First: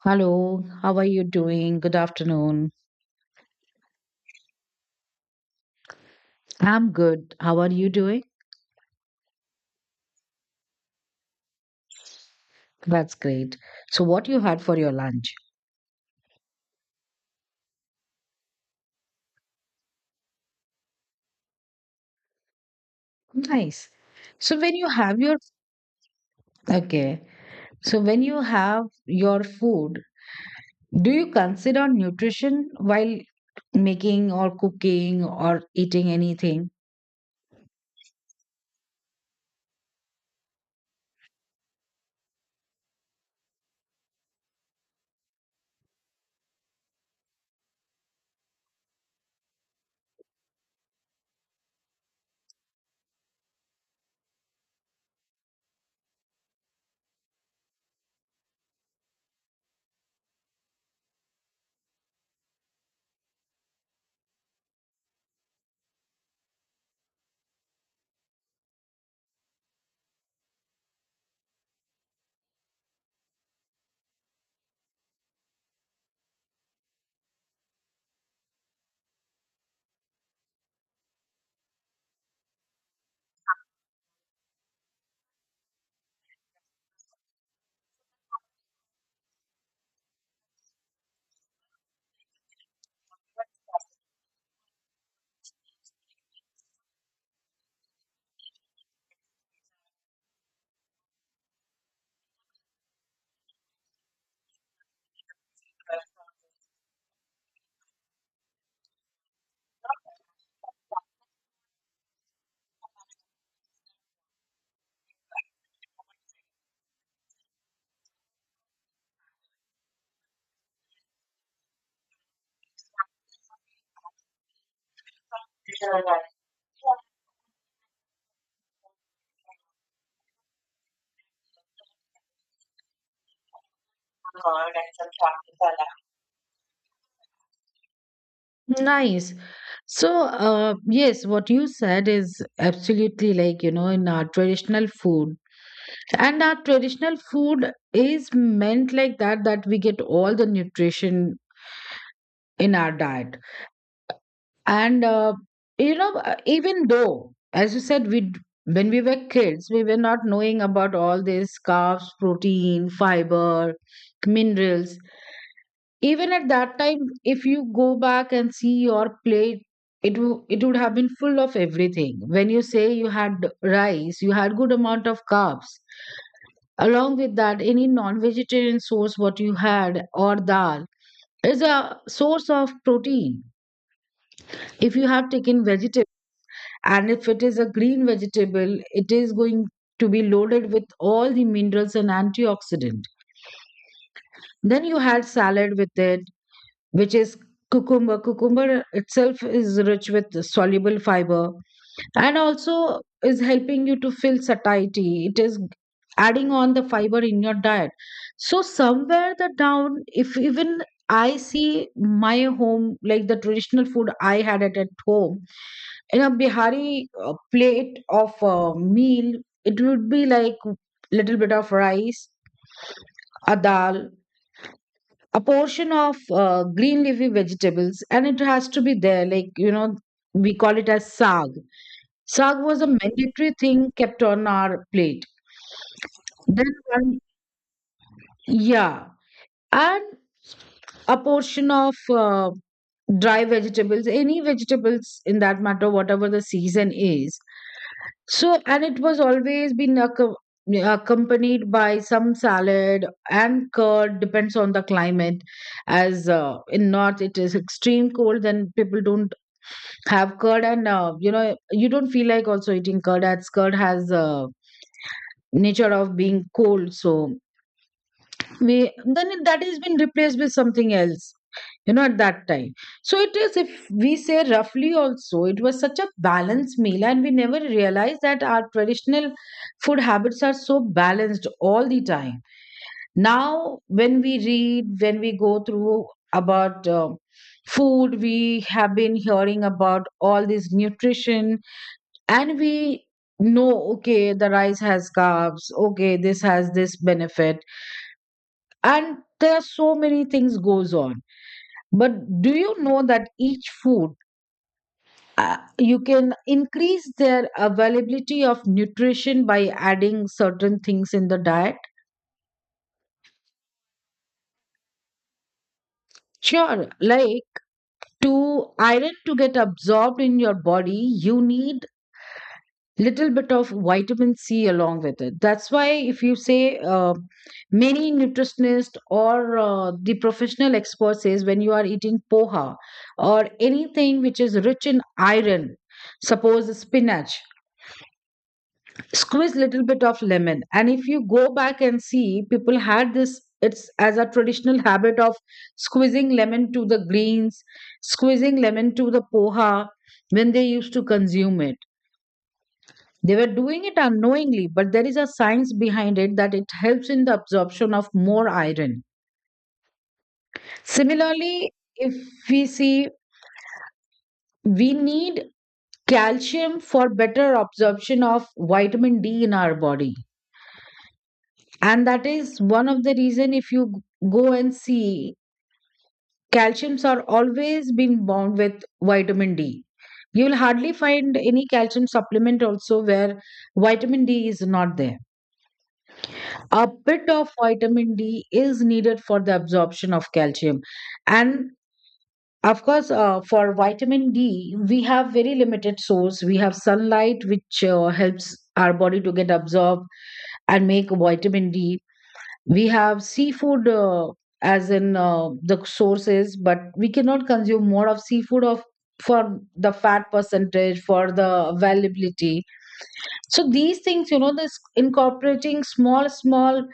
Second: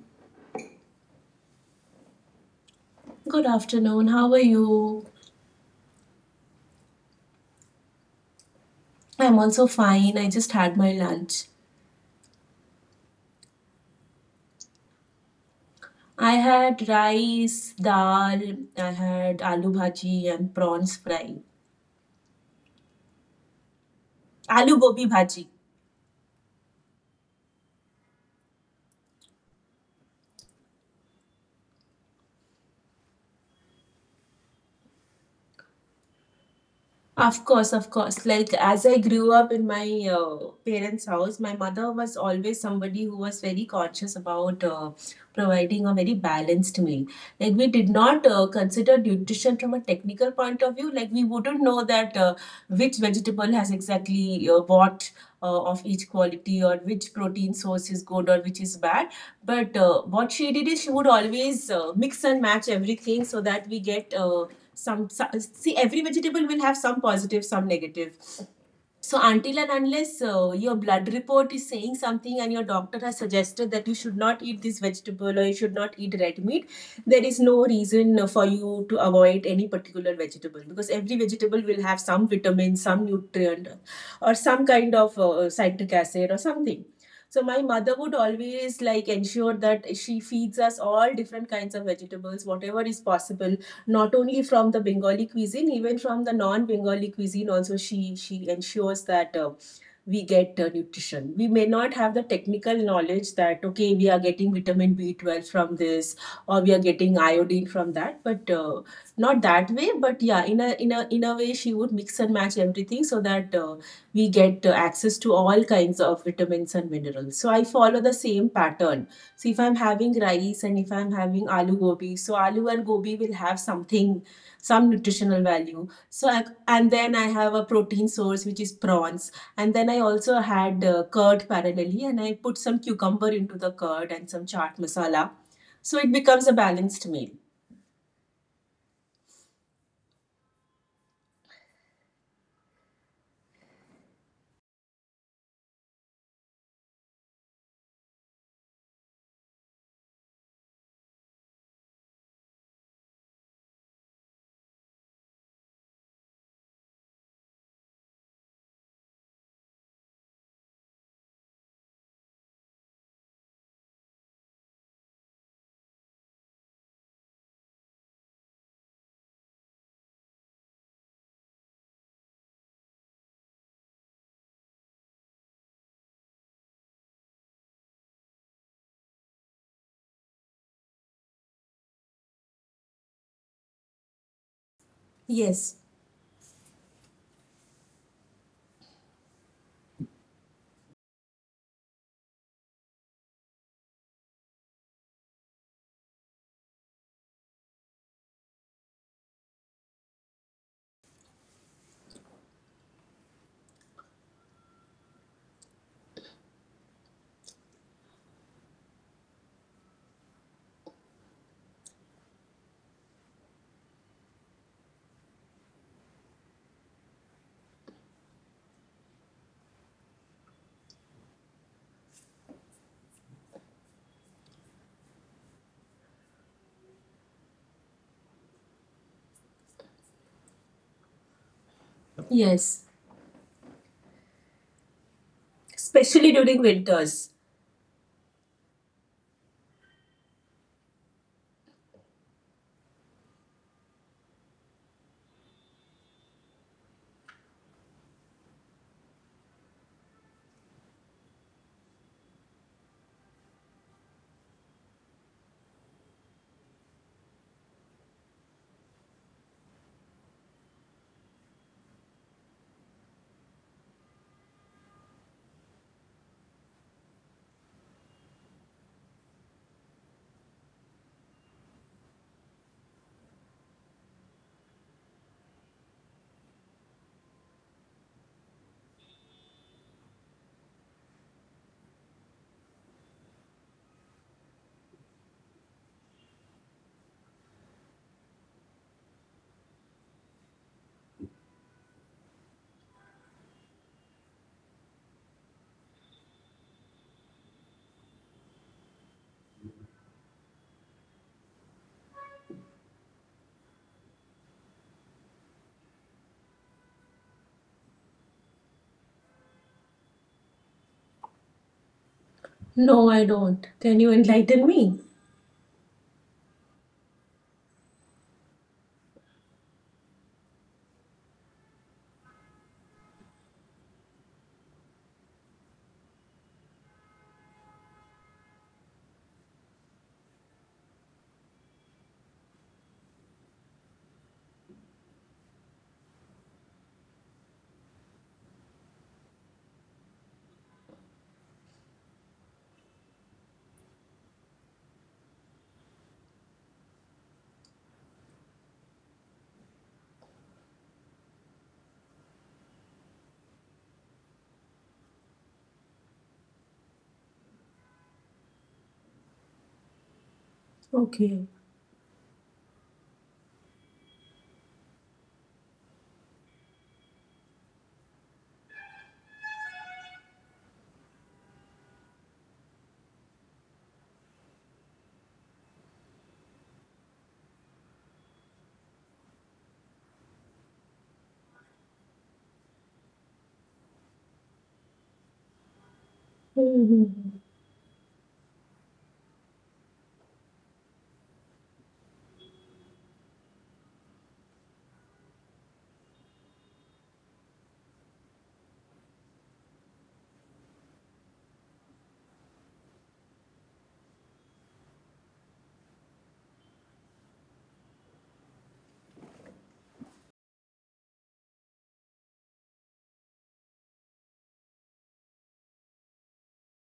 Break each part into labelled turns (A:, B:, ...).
A: Hello, how are you doing? Good afternoon.
B: Good afternoon. How are you?
A: I'm good. How are you doing?
B: I'm also fine. I just had my lunch.
A: That's great. So what you had for your lunch?
B: I had rice, dal, I had aloo bhaji and prawns fry.
A: Nice. So when
B: Aloo
A: you
B: gobi
A: have your
B: bhaji.
A: okay, so when you have your food, do you consider nutrition while making or cooking or eating anything?
B: Of course, of course. Like as I grew up in my parents' house, my mother was always somebody who was very conscious about providing a very balanced meal. Like we did not consider nutrition from a technical point of view. Like we wouldn't know that which vegetable has exactly what of each quality, or which protein source is good or which is bad. But what she did is, she would always mix and match everything so that we get. See every vegetable will have some positive, some negative, so until and unless your blood report is saying something and your doctor has suggested that you should not eat this vegetable or you should not eat red meat, there is no reason for you to avoid any particular vegetable, because every vegetable will have some vitamin, some nutrient, or some kind of citric acid or something. So my mother would always, like, ensure that she feeds us all different kinds of vegetables, whatever is possible, not only from the Bengali cuisine, even from the non-Bengali cuisine. Also, she ensures that. We get nutrition. We may not have the technical knowledge that, okay, we are getting vitamin B12 from this, or we are getting iodine from that, but not that way. But yeah, in a way, she would mix and match everything so that we get access to all kinds of vitamins and minerals. So I follow the same pattern. So if I'm having rice and if I'm having aloo gobi, so aloo and gobi will have something, some nutritional value. So, and then I have a protein source which is prawns, and then I also had curd parallelly, and I put some cucumber into the curd and some chaat masala. So it becomes a balanced meal.
A: Nice. So, yes, what you said is absolutely, like, you know, in our traditional food, and our traditional food is meant like that, that we get all the nutrition in our diet, and you know, even though, as you said, when we were kids, we were not knowing about all these carbs, protein, fiber, minerals. Even at that time, if you go back and see your plate, it would have been full of everything. When you say you had rice, you had good amount of carbs. Along with that, any non vegetarian source, what you had, or dal, is a source of protein. If you have taken
B: Yes,
A: vegetable, and if it is a green vegetable, it is going to be loaded with all the minerals and antioxidant. Then you had salad with it, which is cucumber. Cucumber itself is rich with soluble fiber, and also is helping you to feel satiety. It is adding on the fiber in your diet. So somewhere the down, if even I see my home, like the traditional food I had it at home, in a bihari plate of a meal, it would be like little bit of rice, a dal, a portion of green leafy vegetables, and it has to be there, like, you know, we call it as saag. Sag was
B: yes,
A: a mandatory thing kept on our plate.
B: especially during
A: Then one,
B: winters.
A: yeah, and a portion of dry vegetables, any vegetables in that matter, whatever the season is. So, and it was always been accompanied by some salad and curd, depends on the climate. As in north, it is extreme cold, then people don't have curd, and you know, you don't feel like also eating curd, as curd has. Nature of being cold. So that has been replaced with something else, you know, at that time. So it is, if we say roughly also, it was such a balanced meal, and we never realized that our traditional food habits are so balanced all the time. Now when we read, when we go through about food, we have been hearing about all this nutrition, and we know, okay, the rice has carbs, okay, this has this benefit, and there are so many things goes on. But do you know that each food, you can increase their availability of nutrition by adding certain things in the diet?
B: No, I don't. Can you enlighten me?
A: Sure, like, to iron to get absorbed in your body, you need little bit of vitamin C along with it. That's why, if you say, many nutritionist or the professional expert says, when you are eating poha or anything which is rich in iron, suppose spinach, squeeze little bit of lemon. And if you go back and see, people had this. It's as a traditional habit of squeezing lemon to the greens, squeezing lemon to the poha when they used to consume it. They were doing it unknowingly, but there is a science behind it, that it helps in the absorption of more iron.
B: Okay.
A: Similarly, if we see, we need calcium for better absorption of vitamin D in our body. And that is one of the reason, if you go and see, calciums are always been bound with vitamin D. You will hardly find any calcium supplement also where vitamin D is not there. A
B: Hmm.
A: bit of vitamin D is needed for the absorption of calcium. And of course, for vitamin D, we have very limited source. We have sunlight, which helps our body to get absorbed and make vitamin D. We have seafood, as in the sources, but we cannot consume more of seafood of, for the fat percentage, for the availability. So these things, you know, this incorporating small, small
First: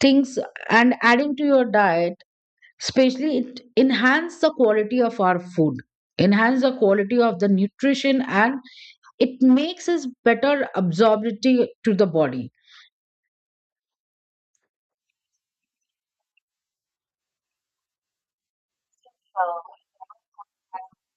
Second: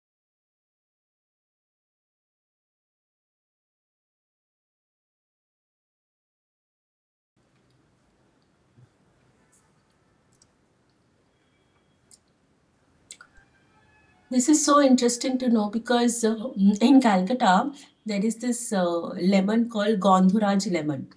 A: things and adding to your diet, especially it enhance the quality of our food, enhance the quality of the nutrition, and it makes us better absorbability to the body.
B: This is so interesting to know, because in Calcutta there is this lemon called Gandhuraj lemon.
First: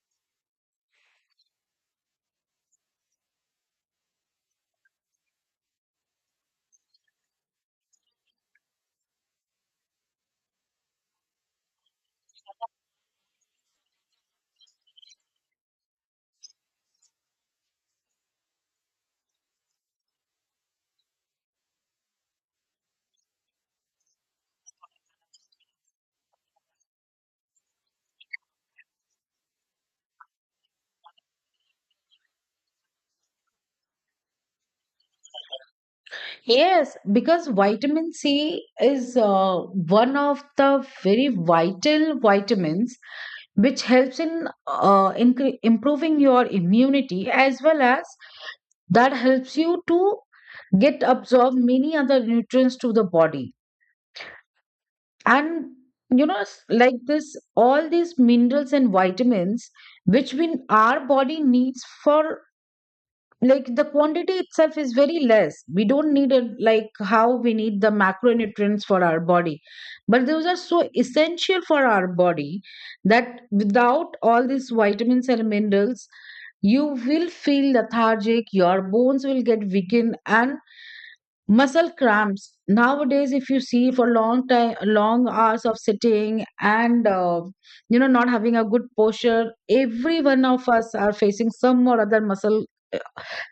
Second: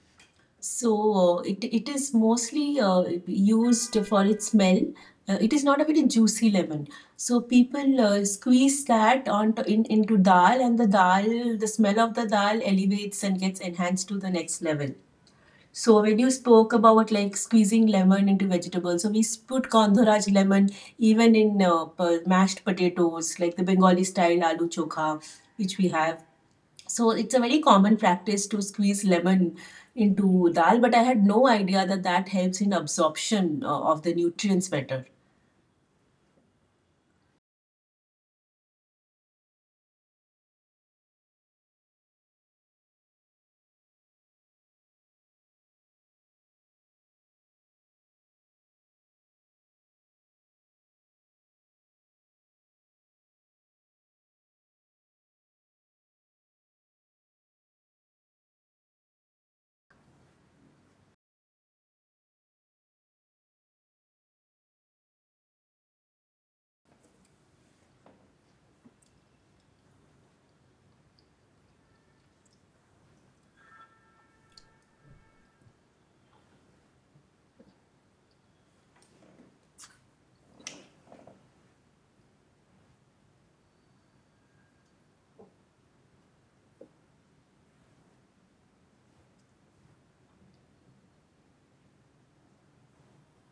B: So, it is mostly used for its smell. It is not a very juicy lemon. So people squeeze that onto, into dal, and the dal, the smell of the dal elevates and gets enhanced to the next level. So when you spoke about, like, squeezing lemon into vegetables, so we put Kandhoraj lemon even in mashed potatoes, like the Bengali style aloo chokha, which we have. So it's a very common practice to squeeze lemon into dal, but I had no idea that that helps in absorption of the nutrients better.
A: Yes, because vitamin C is one of the very vital vitamins which helps in improving your immunity, as well as that helps you to get absorb many other nutrients to the body. And you know, like this, all these minerals and vitamins which we, our body needs for, like the quantity itself is very less. We don't need it like how we need the macronutrients for our body, but those are so essential for our body that without all these vitamins and minerals, you will feel lethargic, your bones will get weakened, and muscle cramps. Nowadays, if you see, for long time, long hours of sitting and you know, not having a good posture, every one of us are facing some or other muscle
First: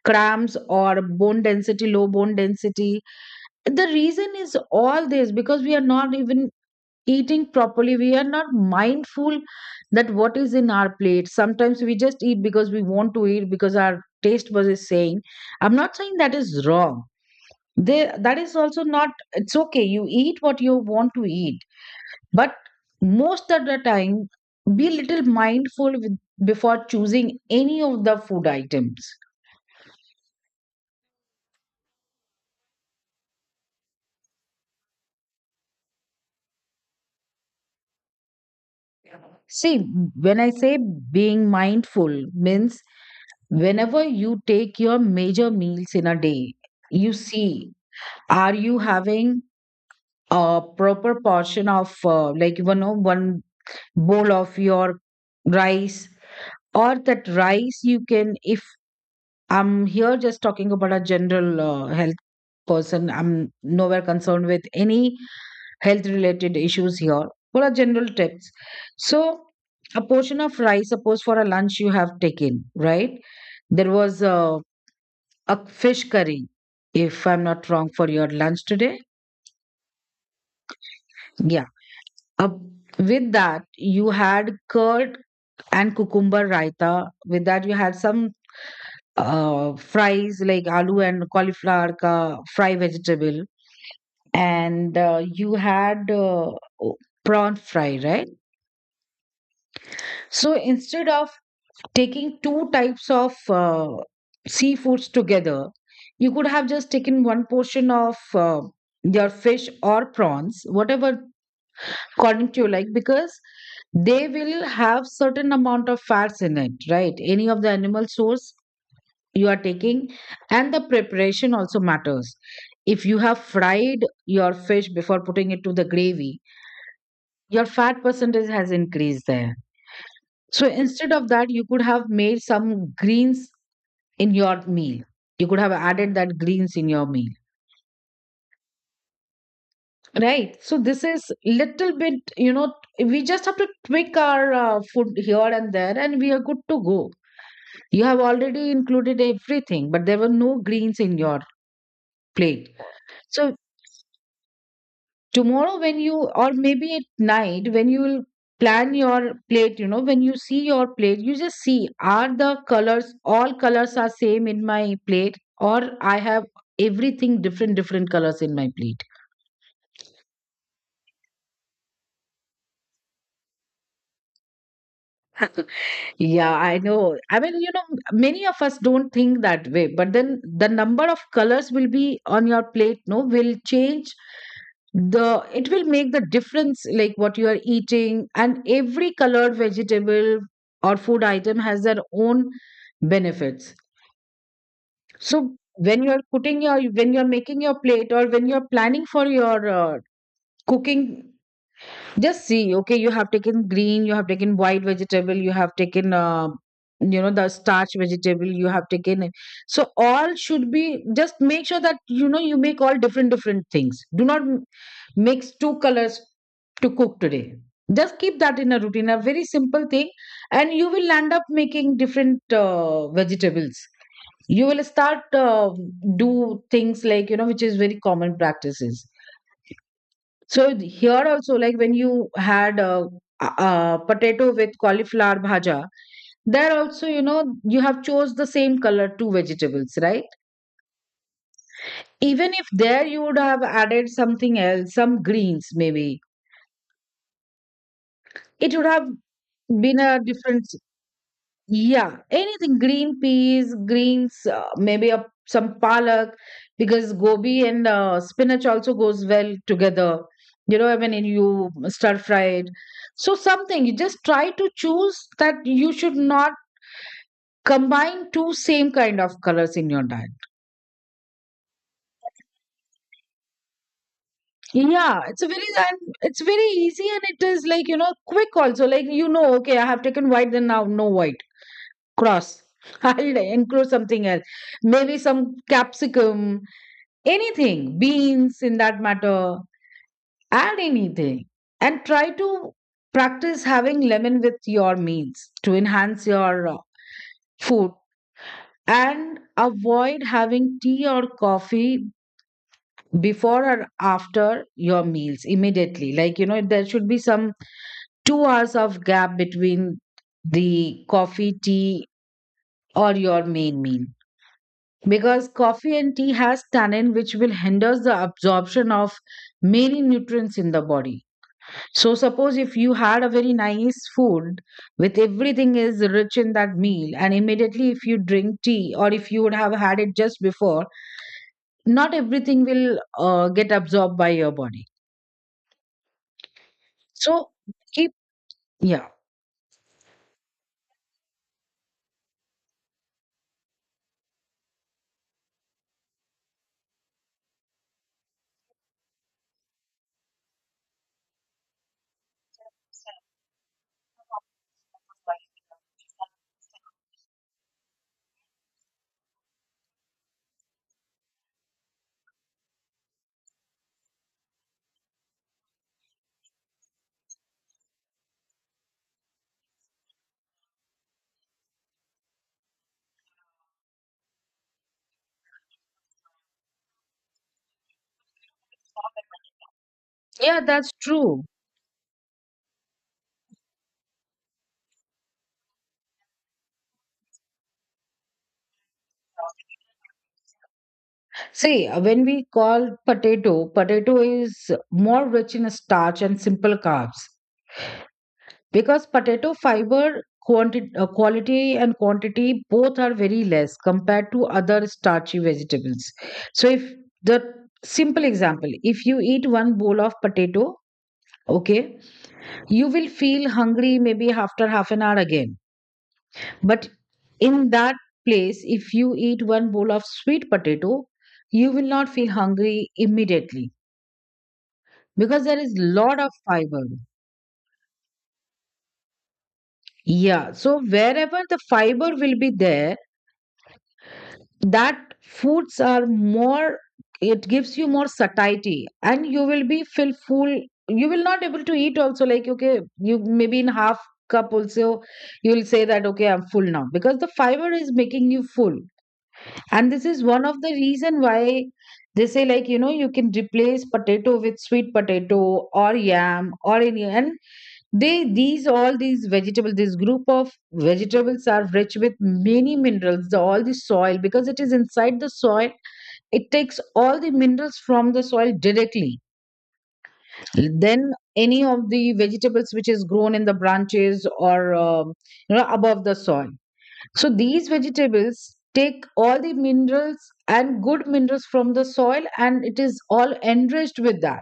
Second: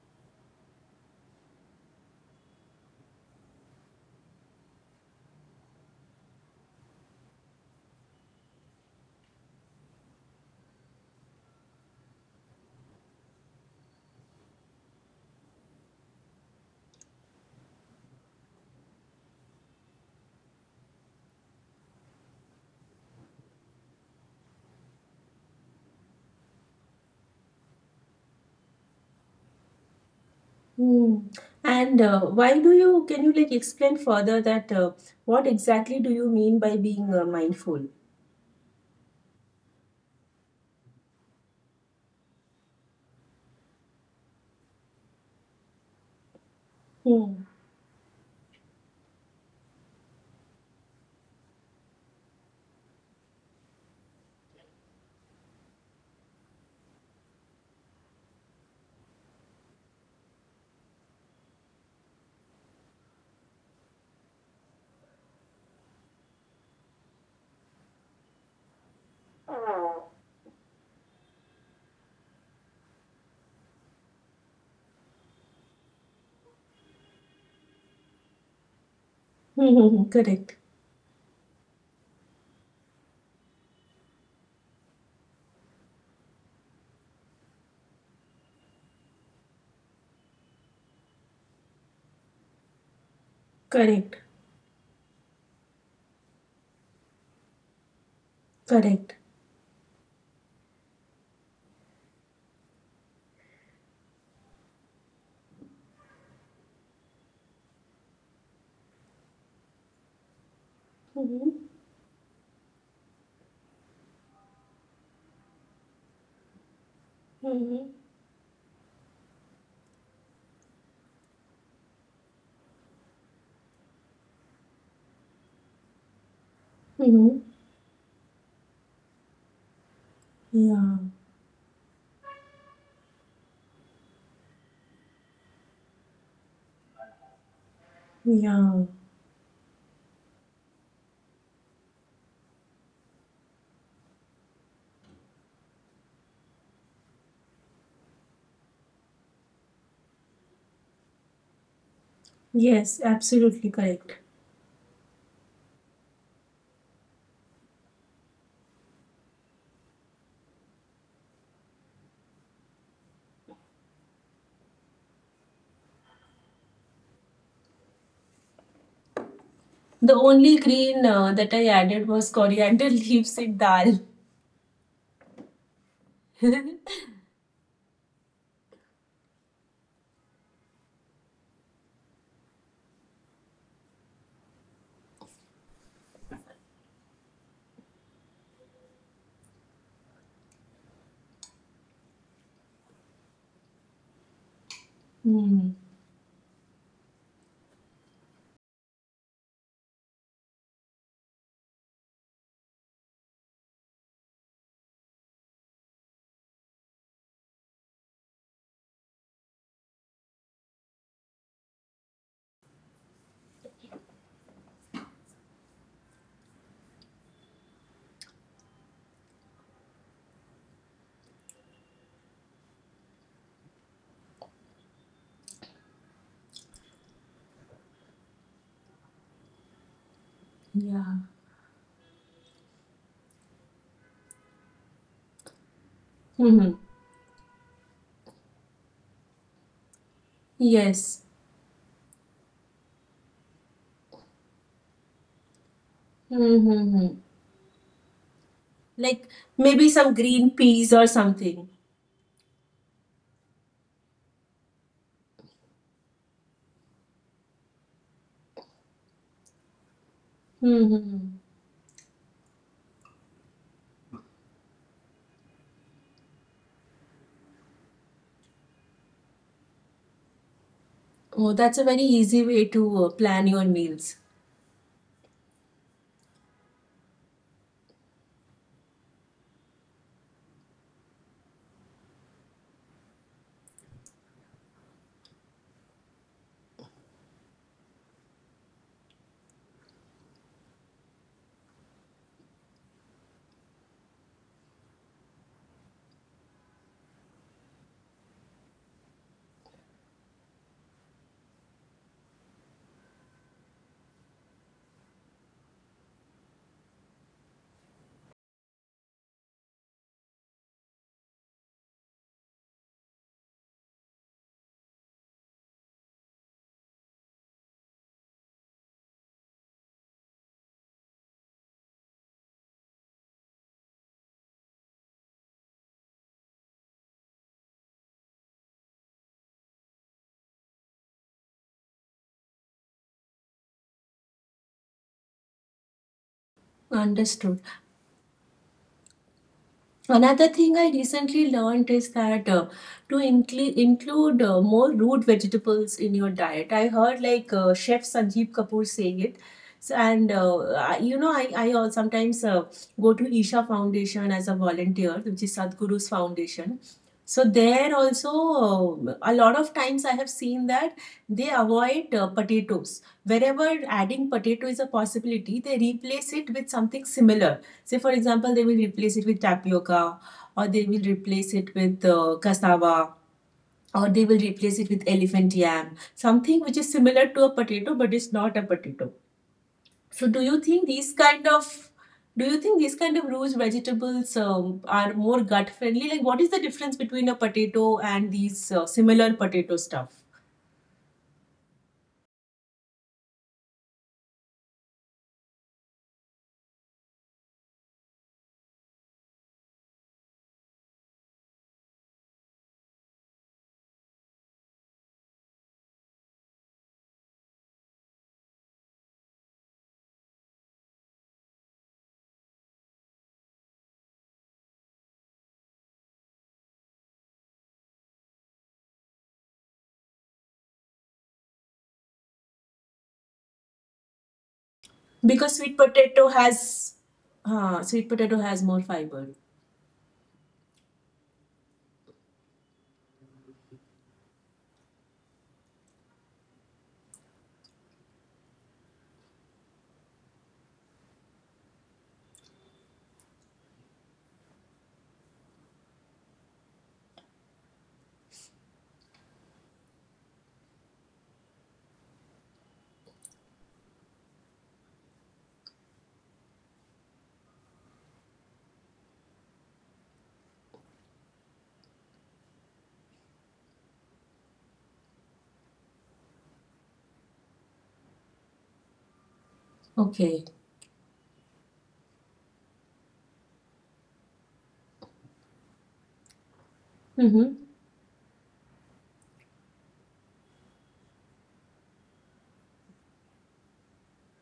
A: cramps or bone density, low bone density. The reason is all this, because we are not even eating properly, we are not mindful that what is in our plate. Sometimes we just eat because we want to eat, because our taste buzz is saying. I'm not saying that is wrong. They, that is also not, it's okay, you eat what you want to eat. But most of the time, be little mindful with, before choosing any of the food items.
B: Hmm. And can you, like, explain further that, what exactly do you mean by being mindful?
A: See, when I say being mindful means, whenever you take your major meals in a day, you
B: Hmm.
A: see, are you having a proper portion of like, you know, one bowl of your rice, or that rice you can, if I'm here just talking about a general health person. I'm nowhere concerned with any health related issues here. What are general tips? So, a portion of rice, suppose for a lunch you have taken, right? There was a fish curry, if I'm not wrong, for your lunch today.
B: Correct.
A: Yeah. Uh, with that, you had curd and cucumber raita. With that, you had some fries, like aloo and cauliflower ka fry vegetable,
B: Correct.
A: and you had o- prawn fry, right?
B: Correct.
A: So instead of taking two types of seafoods together, you could have just taken one portion of your fish or prawns, whatever
B: Mm-hmm.
A: according to you, like, because they will have certain amount of fats in it, right? Any of the
B: Mm-hmm.
A: animal source you are taking, and the preparation also matters. If you have fried your fish before putting it to the gravy,
B: Mm-hmm.
A: your fat percentage has increased there. So
B: Yeah,
A: instead of that, you could have made some greens in your meal. You could have added that greens in your meal,
B: yeah.
A: right? So this is little bit, you know, we just have to tweak our food here and there, and we are good to go. You have already included everything, but there were no greens in your plate.
B: Yes,
A: So
B: absolutely correct.
A: tomorrow when you, or maybe at night when you will plan your plate, you know, when you see your plate, you just see, are the colors, all colors are same in my plate, or I have everything different, different colors in my plate.
B: The only green that I added was coriander leaves in dal.
A: Yeah, I know. I mean, you know, many of us don't think that way, but then the number of colors will be on your plate, no, will change. The, it will make the difference, like what you are eating, and every colored vegetable or food item has their own benefits. So
B: Mm-hmm.
A: when you're putting your, when you're making your plate, or when you're planning for your cooking, just see, okay, you have taken green, you have taken white vegetable, you have taken you know, the starch vegetable, you have taken it. So all should be, just make sure that, you know, you make all different, different things. Do not mix two colors to cook today. Just keep that in a routine, a very simple thing, and you will end up making different vegetables. You will start do things, like, you know, which is very common practices. So
B: Yeah.
A: here also, like when you had a potato with cauliflower bhaja,
B: Mm-hmm.
A: there also, you know, you have chose the same color two vegetables, right?
B: Yes.
A: Even if there you would have added something else, some greens maybe,
B: Mm-hmm.
A: it would have
B: Like maybe
A: been
B: some
A: a
B: green
A: different.
B: peas or something.
A: Yeah, anything, green peas, greens, maybe some palak, because gobi and spinach also goes well together. You know, when
B: Mm-hmm.
A: you stir fry it. So something, you just try to choose that you should not combine two same kind of colors in your diet.
B: Oh, that's a very easy way to plan your meals.
A: Yeah, it's a very, and it's very easy, and it is, like, you know, quick also. Like, you know, okay, I have taken white, then now no white. Cross. I'll include something else. Maybe some capsicum anything, beans in that matter, add anything. And try to practice having lemon with your meals to enhance your food, and avoid having tea or coffee before or after your meals immediately. There should be some 2 hours of gap between the coffee, tea, or your main meal. Because coffee and tea has tannin which will hinder the absorption of many nutrients in the body. So suppose if you had a very nice food with everything is rich in that meal and immediately if you drink tea or if you would have had it just before, not everything will get absorbed by your body. So
B: Understood.
A: keep, yeah.
B: Another thing I recently learned is that to include more root vegetables in your diet. I heard, like, Chef Sanjeev Kapoor saying it. So, and I, you know, I al- sometimes go to Isha Foundation as a volunteer, which is Sadhguru's foundation. So there also, a lot of times I have seen that they avoid potatoes. Wherever adding potato is a possibility, they replace it with something similar. Say, for example, they will replace it with tapioca, or they will replace it with cassava, or they will replace it with elephant yam, something which is similar to a potato but is not a potato. So
A: Yeah, that's true.
B: do you think these kind of roast vegetables, are more gut friendly? Like, what is the difference between a potato and these similar potato stuff?
A: See, when we call potato, potato is more rich in starch and simple carbs. Because potato fiber quantity, quality and quantity both are very less compared to other starchy vegetables. So if the simple example, if you eat one bowl of potato, okay, you will feel hungry maybe after half an hour again. But in that place, if you eat one bowl of sweet potato, you will not feel hungry immediately because
B: Because
A: there is
B: sweet
A: lot
B: potato
A: of fiber.
B: has more fiber.
A: Yeah, so wherever the fiber will be there, that foods are more, it gives you more satiety and you will be feel full. You will not able to eat also, like okay, you maybe in half cup also you will say that okay, I'm full now because the fiber is making you full. And this is one of the reason why they say, you can replace potato with sweet potato or yam or any. And they, these all these vegetables, this group of vegetables are rich with many minerals. The, all the soil, because it is inside the soil, it takes all the minerals from the soil directly.
B: Okay.
A: Then any of the vegetables which is grown in the branches or above the soil. So
B: Mm-hmm.
A: these vegetables take all the minerals and good minerals from the soil, and it is all enriched with that.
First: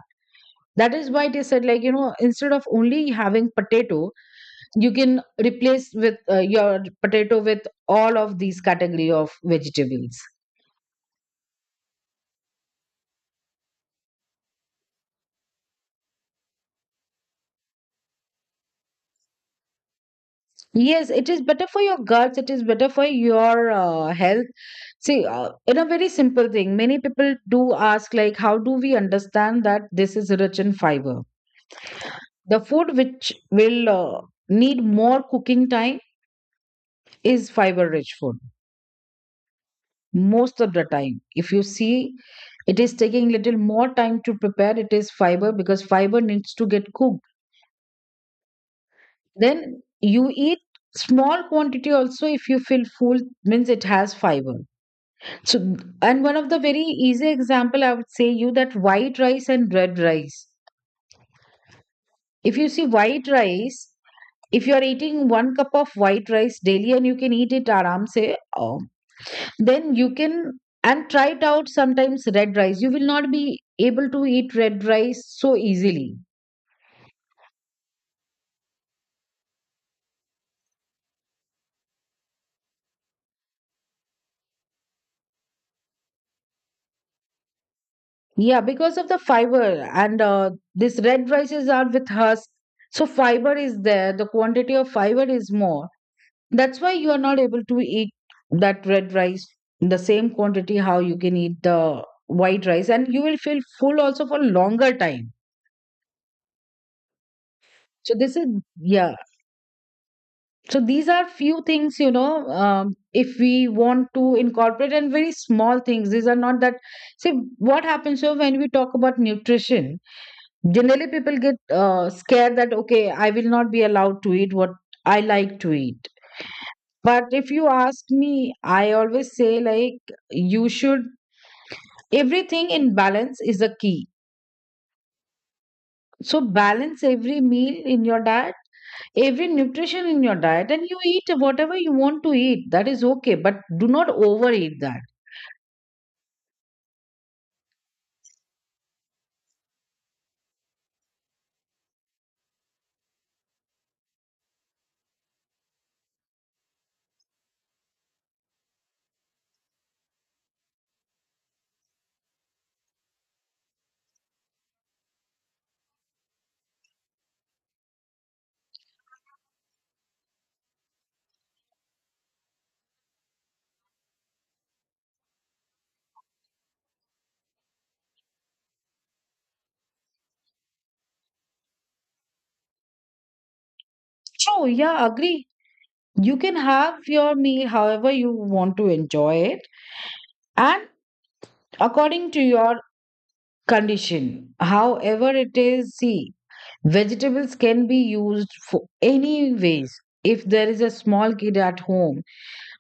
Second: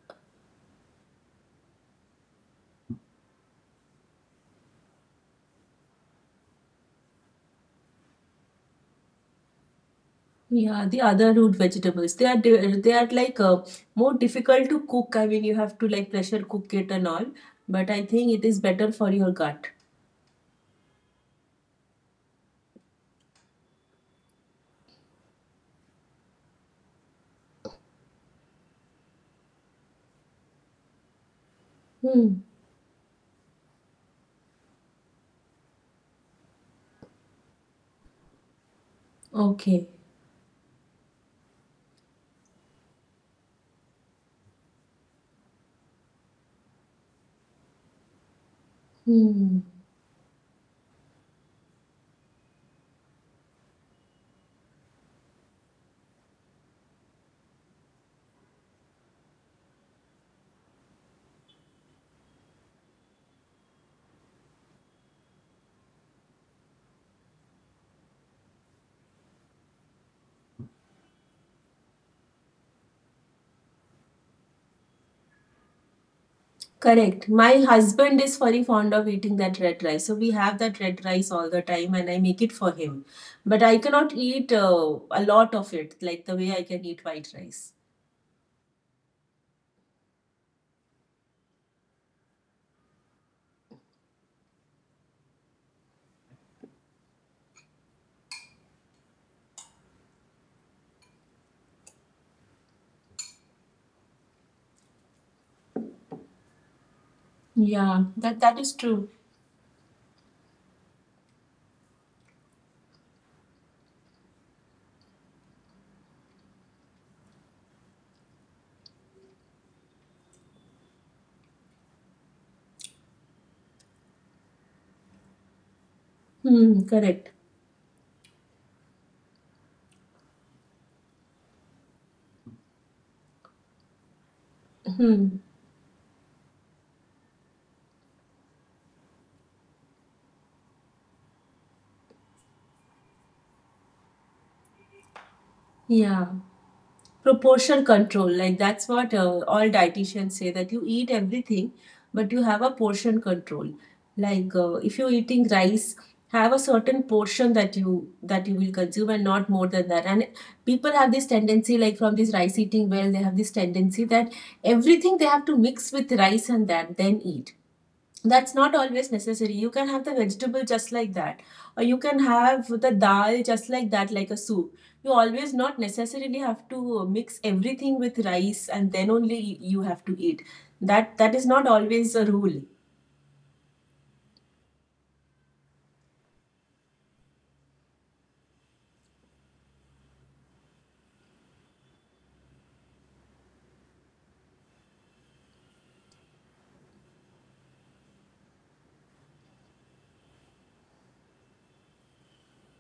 A: That is why they said, instead of only having potato, you can replace with your potato with all of these category of vegetables.
B: Yeah, the other root vegetables, they are, like, more difficult to cook. I mean, you have to, like, pressure cook it and all, but I think it is better for your gut.
A: Yes, it is better for your guts, it is better for your health. See, in a very simple thing, many people do ask like, how do we understand that this is rich in fiber?
B: Hmm.
A: The food which will need more cooking time is fiber rich food.
B: Okay.
A: Most of the time if you see, it is taking little more time to prepare, it is fiber, because fiber needs to get cooked.
B: Hmm.
A: Then you eat small quantity also, if you feel full, means it has fiber. So, and one of the very easy example I would say you that white rice and red rice. If you see white rice, if you are eating one cup of white rice daily and you can eat it aram se, then you can and try it out sometimes red rice. You will not be able to eat red rice so easily.
B: Correct. My husband is very fond of eating that red rice. So we have that red rice all the time and I make it for him. But I cannot eat a lot of it, like the way I can eat white rice.
A: Yeah, because of the fiber, and this red rices are with husk. So fiber is there. The quantity of fiber is more. That's why you are not able to eat that red rice in the same quantity how you can eat the white rice, and you will feel full also for longer time.
B: Yeah,
A: So this
B: that
A: is,
B: that is true.
A: yeah. So these are few things. If we want to incorporate, and very small things, these are not that. See what happens. So when we talk about nutrition, generally people get scared that, okay, I will not be allowed to eat what I like to eat.
B: Hmm,
A: But
B: correct.
A: if you ask me, I always say, like, you should, everything in balance is a key.
B: Hmm,
A: So, balance every meal in your diet, every nutrition in your diet, and you eat whatever you want to eat. That is okay, but do not overeat that.
B: yeah. Proportion control, like, that's what all dietitians say: that you eat everything, but you have a portion control. Like, if you're eating rice, have a certain portion that you will consume, and not more than that. And people have this tendency, like, from this rice eating, well, they have this tendency that everything they have to mix with rice and that then eat. That's not always necessary. You can have the vegetable just like that, or you can have the dal just like that, like a soup. You always not necessarily have to mix everything with rice and then only you have to eat. That is not always a rule.
A: So, yeah, agree. You can have your meal however you want to enjoy it, and according to your condition. However, it is, see, vegetables can be used for any ways. If there is a small kid at home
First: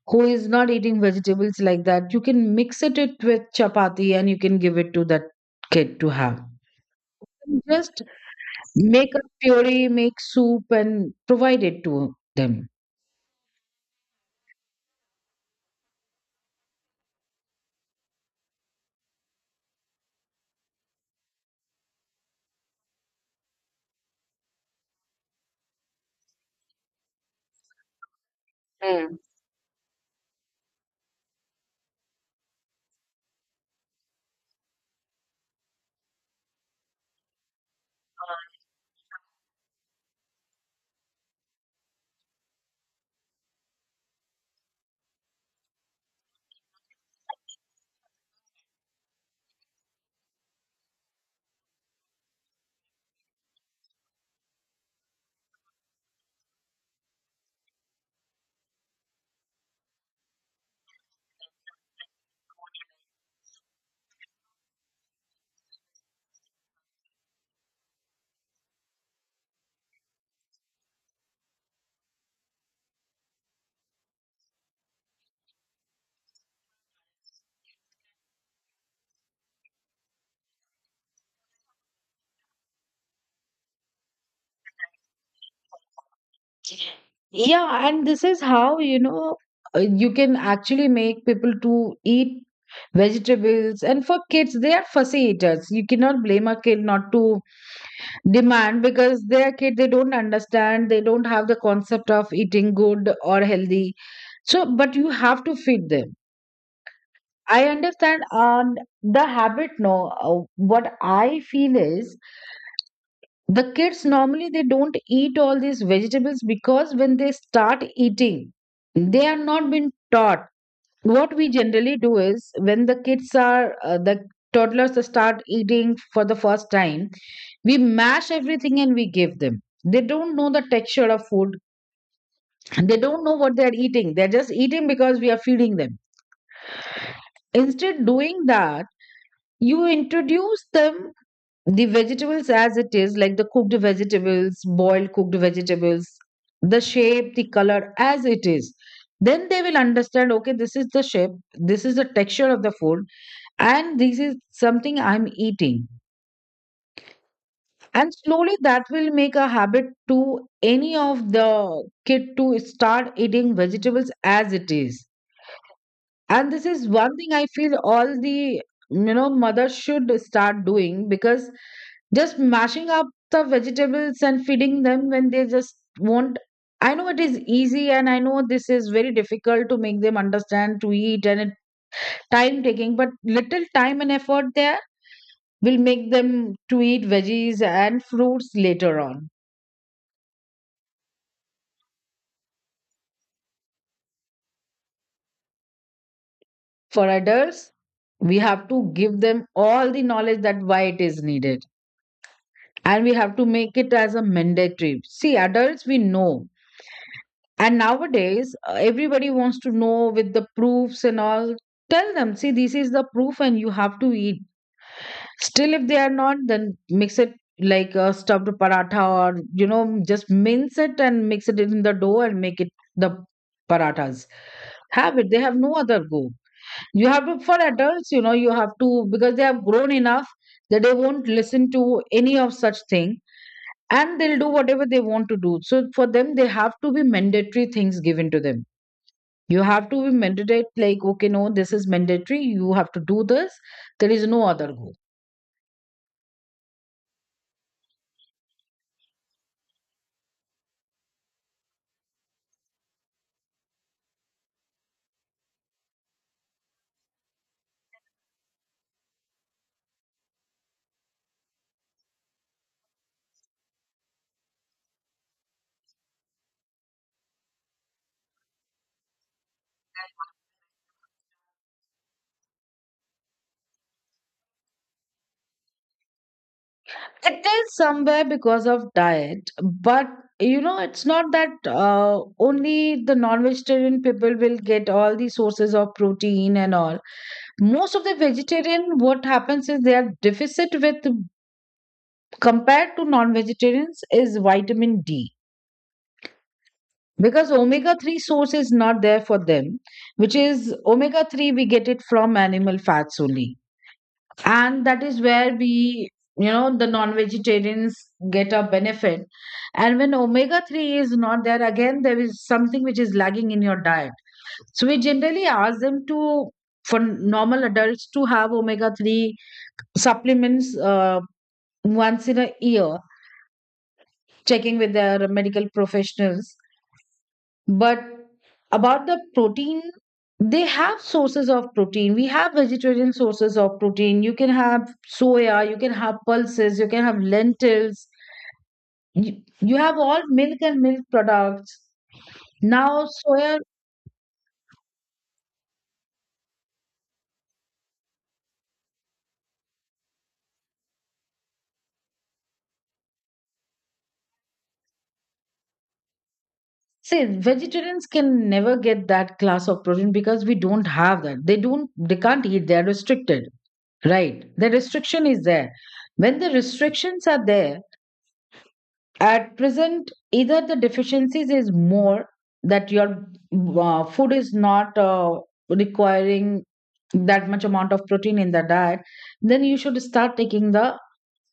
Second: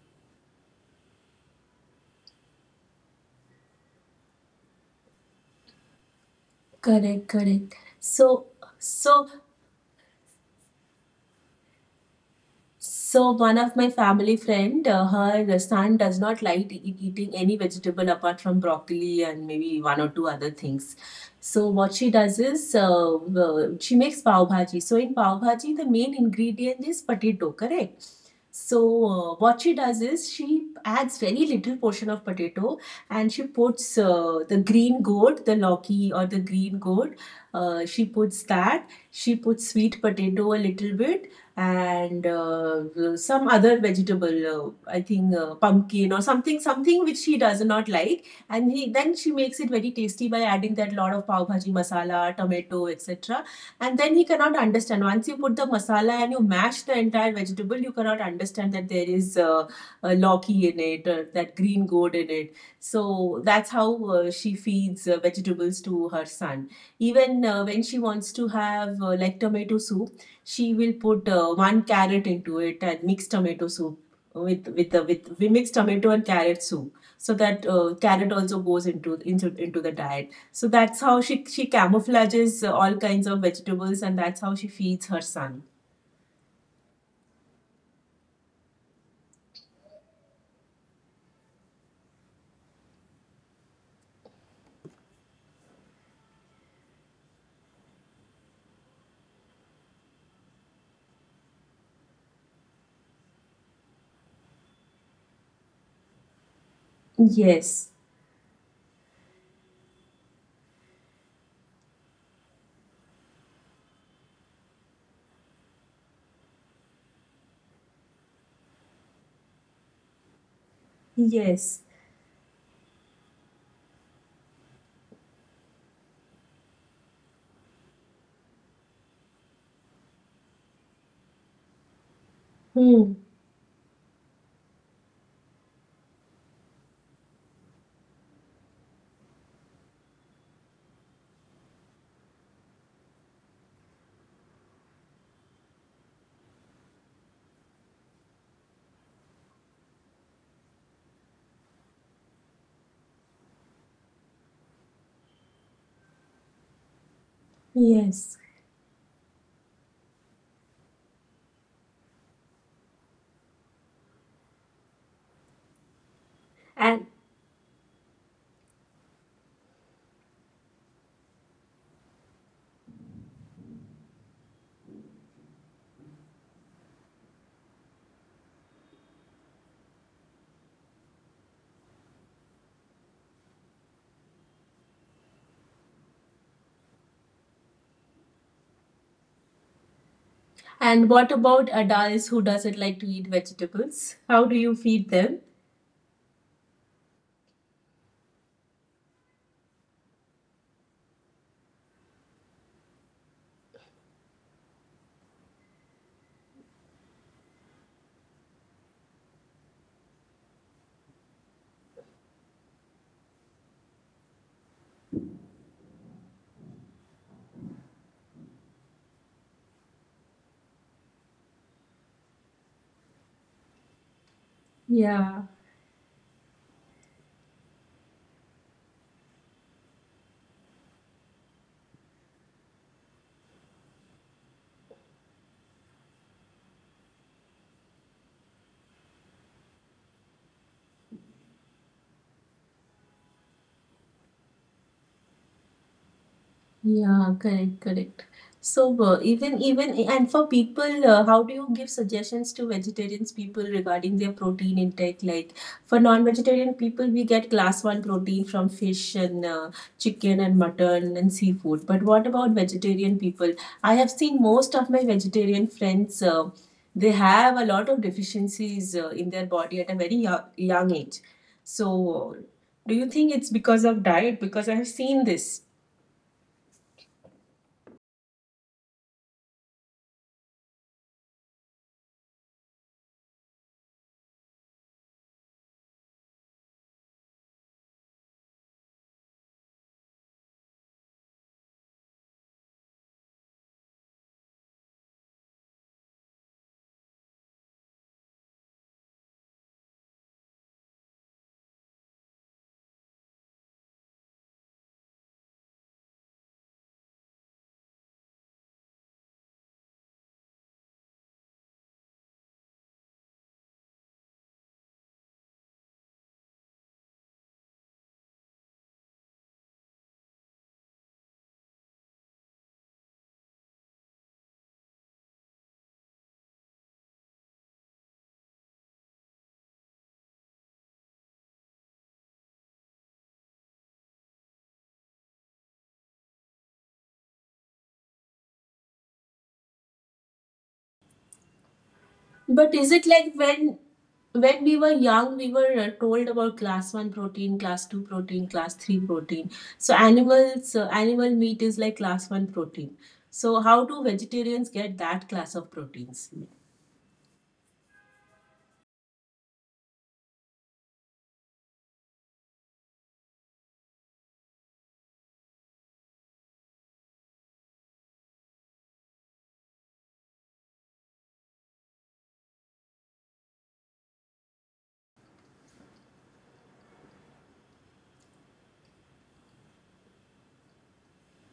A: who is not eating vegetables like that, you can mix it with chapati and you can give it to that kid to have.
B: Correct, correct.
A: Just
B: So
A: make a
B: so
A: puree, make soup, and provide it to them.
B: So one of my family friend, her son does not like eating any vegetable apart from broccoli and maybe one or two other things. So what she does is, she makes pav bhaji. So in pav bhaji, the main ingredient is potato, correct? So what she does is, she adds very little portion of potato, and she puts the green gourd, the loki, or the green gourd. She puts that. She puts sweet potato a little bit, and some other vegetable, I think pumpkin or something which she does not like. And he, then she makes it very tasty by adding that lot of pav bhaji masala, tomato, etc. And then he cannot understand. Once you put the masala and you mash the entire vegetable, you cannot understand that there is a loki in it, or that green gourd in it. So that's how she feeds vegetables to her son. Even when she wants to have, like, tomato soup, she will put one carrot into it and mix tomato soup with the with we mix tomato and carrot soup, so that carrot also goes into the diet. So that's how she camouflages all kinds of vegetables, and that's how she feeds her son.
A: Yeah, and this is how, you can actually make people to eat vegetables. And for kids, they are fussy eaters. You cannot blame a kid not to demand, because they are kid, they don't understand, they don't have the concept of eating good or healthy. So, but you have to feed them. I
B: Yes.
A: understand, and the habit, no, what I feel is, the kids normally they don't eat all these vegetables because when they start eating, they are not been taught. What we
B: Yes.
A: generally do is, when the kids are the toddlers start eating for the first time, we mash everything and we give them. They don't know the texture of food, and they
B: Hmm.
A: don't know what they are eating, they're just eating because we are feeding them. Instead doing that, you introduce them the vegetables, as it is, like the cooked vegetables, boiled cooked vegetables, the shape, the color, as it is. Then they will understand, okay, this is the shape, this is the texture of the food, and this is something I'm eating. And
B: Yes.
A: slowly that will make a habit to any of the kid to start eating vegetables as it is. And this is
B: And
A: one thing I feel all the mothers should start doing, because just mashing up the vegetables and feeding them when they just won't. I know it is easy, and I know this is very difficult to make them understand to eat, and it time taking, but little time and effort there will make them to eat veggies and fruits later on.
B: and what about adults who doesn't like to eat vegetables? How do you feed them?
A: For adults, we have to give them all the knowledge that why it is needed, and we have to make it as a mandatory. See, adults, we know. And nowadays, everybody wants to know with the proofs and all. Tell them, see, this is the proof and you have to eat. Still, if they are not, then mix it like a stuffed paratha or, just mince it and mix it in the dough and make it the parathas. Have it. They
B: Yeah.
A: have no other go. You have to, for adults, you have to, because they have grown enough that they won't listen to any of such thing, and they'll do whatever they want to do. So for them, they have to be mandatory things given to them. You have to be mandatory, like, okay, no, this is mandatory. You have to do this. There is no other go.
B: Yeah, correct, correct. So even even and for people, how do you give suggestions to vegetarians people regarding their protein intake? Like, for non-vegetarian people, we get class one protein from fish and chicken and mutton and seafood. But what about vegetarian people? I have seen most of my vegetarian friends. They have a lot of deficiencies in their body at a very young, young age. So, do you think it's because of diet? Because I have seen this.
A: It is somewhere because of diet, but it's not that only the non vegetarian people will get all the sources of protein and all. Most of the vegetarian, what happens is, they are deficit with, compared to non vegetarians, is vitamin D, because omega 3 source is not there for them, which is omega 3 we get it from animal fats only. And that is where we, the non vegetarians get a benefit. And when omega 3 is not there, again there is something which is lagging in your diet. So we generally ask them to, for normal adults, to have omega 3 supplements once in a year, checking with their medical professionals. But about the protein, they have sources of protein. We have vegetarian sources of protein. You can have soya, you can have pulses, you can have lentils. You have all milk and milk products.
B: But is
A: Now,
B: it like,
A: soya,
B: when we were young, we were told about class one protein, class two protein, class three protein. So, animal meat is like class one protein. So how do vegetarians get that class of proteins?
A: see, vegetarians can never get that class of protein because we don't have that. They don't, they can't eat, they're restricted, right? The restriction is there. When the restrictions are there, at present, either the deficiencies is more, that your food is not requiring that much amount of protein in the diet, then you should start taking the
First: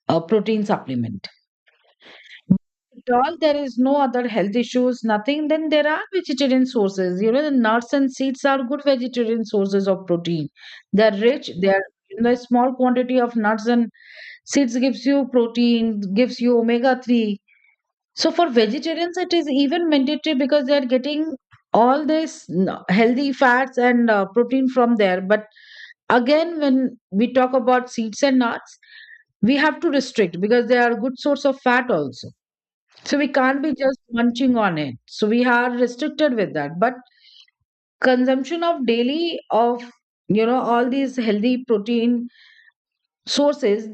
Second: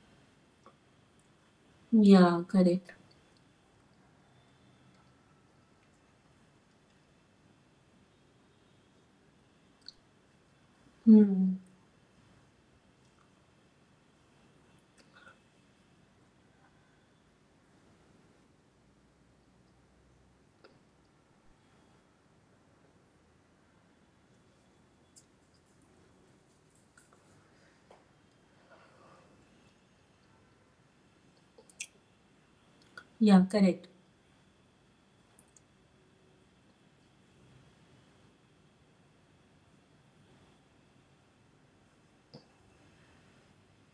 A: protein supplement.
B: Yeah, correct.
A: At all, there is no other health issues, nothing. Then there are vegetarian sources. The nuts and seeds are good vegetarian sources of protein. They're rich.
B: Hmm.
A: They're in the small quantity of nuts and seeds gives you protein, gives you omega three. So for vegetarians, it is even mandatory because they are getting all this n- healthy fats and protein from there. But again, when we talk about seeds and nuts, we have to restrict because they are a good source of fat also. So we
B: Yeah,
A: can't be
B: correct.
A: just munching on it. So we are restricted with that. But consumption of daily of all these healthy protein sources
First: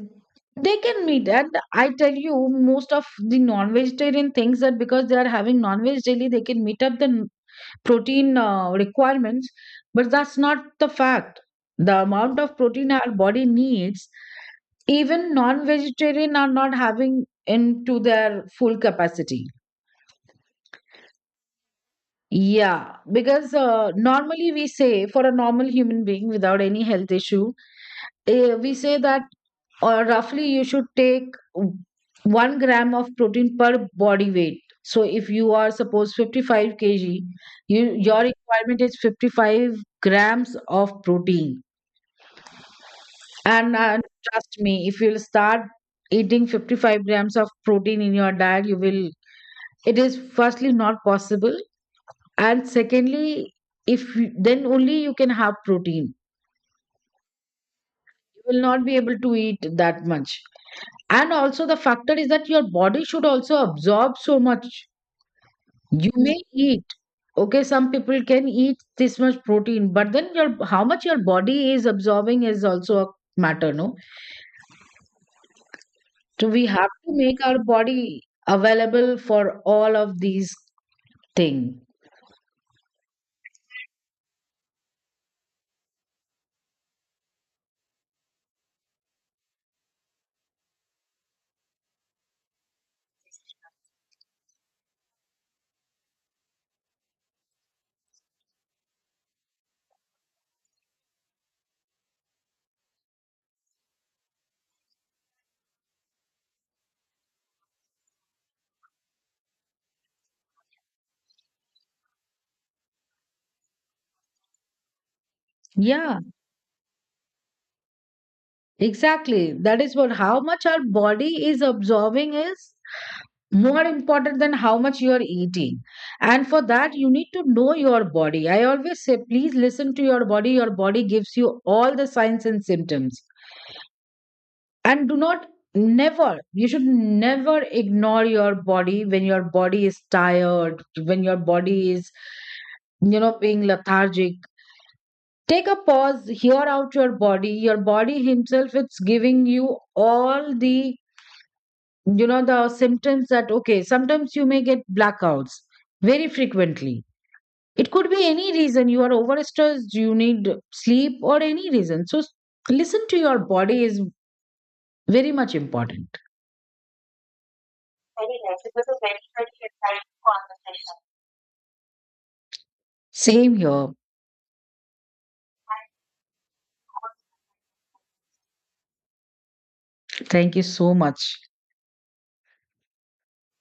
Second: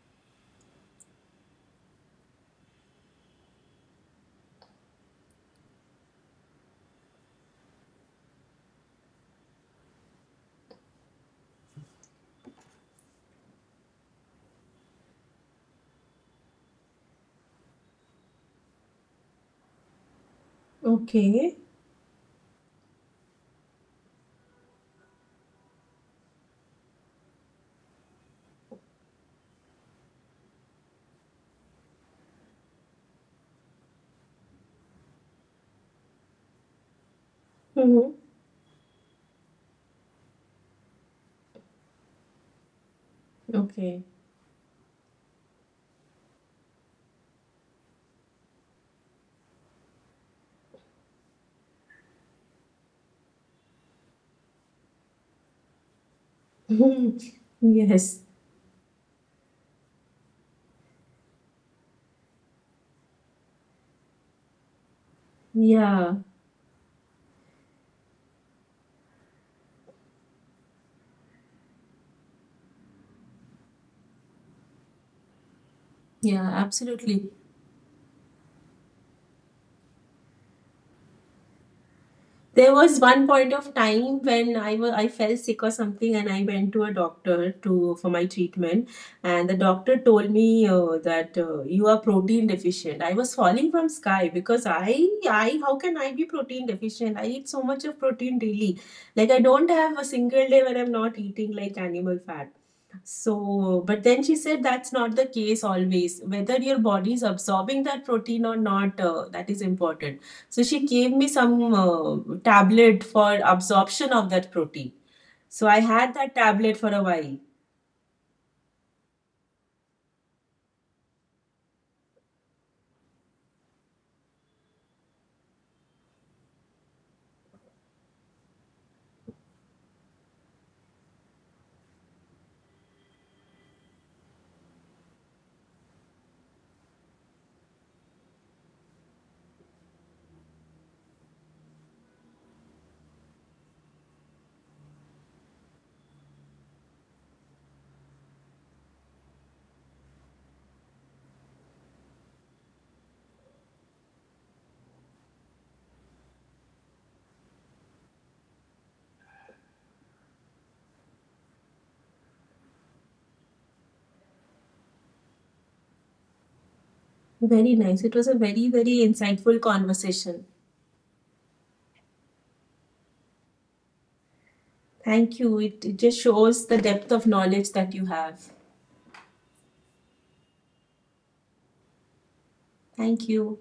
A: they can meet. And I tell you, most of the non-vegetarian things that because they are having non-veg daily they can meet up the n- protein requirements. But that's not the fact. The amount of protein our body needs, even non-vegetarian are not having into their full capacity.
B: Okay.
A: Yeah, because normally we say, for a normal human being without any health issue, eh, we say that or roughly you should take 1 gram of protein per body weight. So if you are suppose 55 kg, you,
B: Mm-hmm.
A: your requirement is 55 grams of protein. And
B: Okay.
A: trust me, if you'll start eating 55 grams of protein in your diet, you will, it is firstly not possible. And secondly, if you- then only you can have protein, you
B: Yes.
A: will not be able to eat that much. And also, the factor is that your body should also absorb so much. You
B: Yeah.
A: Mm. may eat, okay, some people can eat this much protein, but then your how much your body is absorbing is also a matter, no?
B: Yeah,
A: So we have to
B: absolutely.
A: make our body available for all of these things.
B: There was one point of time when I felt sick or something, and I went to a doctor to for my treatment, and the doctor told me, that you are protein deficient. I was falling from sky, because I how can I be protein deficient? I eat so much of protein daily, like, I don't have a single day when I'm not eating, like, animal fat. So, but then she said that's not the case always. Whether your body is absorbing that protein or not, that is important. So, she gave me some tablet for absorption of that protein. So, I had
A: Yeah,
B: that tablet for a while.
A: exactly. That is what, how much our body is absorbing is more important than how much you are eating. And for that, you need to know your body. I always say, please listen to your body. Your body gives you all the signs and symptoms. And do not never, you should never ignore your body when your body is tired, when your body is, being lethargic. Take a pause, hear out your body. Your body himself, it's giving you all the the symptoms that okay, sometimes you may get blackouts very frequently. It could be any reason, you are overstressed, you need sleep, or any reason. So s- listen to your body is very much important.
B: Very nice. It was a very, very insightful conversation.
A: Same here.
B: Thank you. It just shows the depth of knowledge that you have.
A: Thank you so much.
B: Thank you.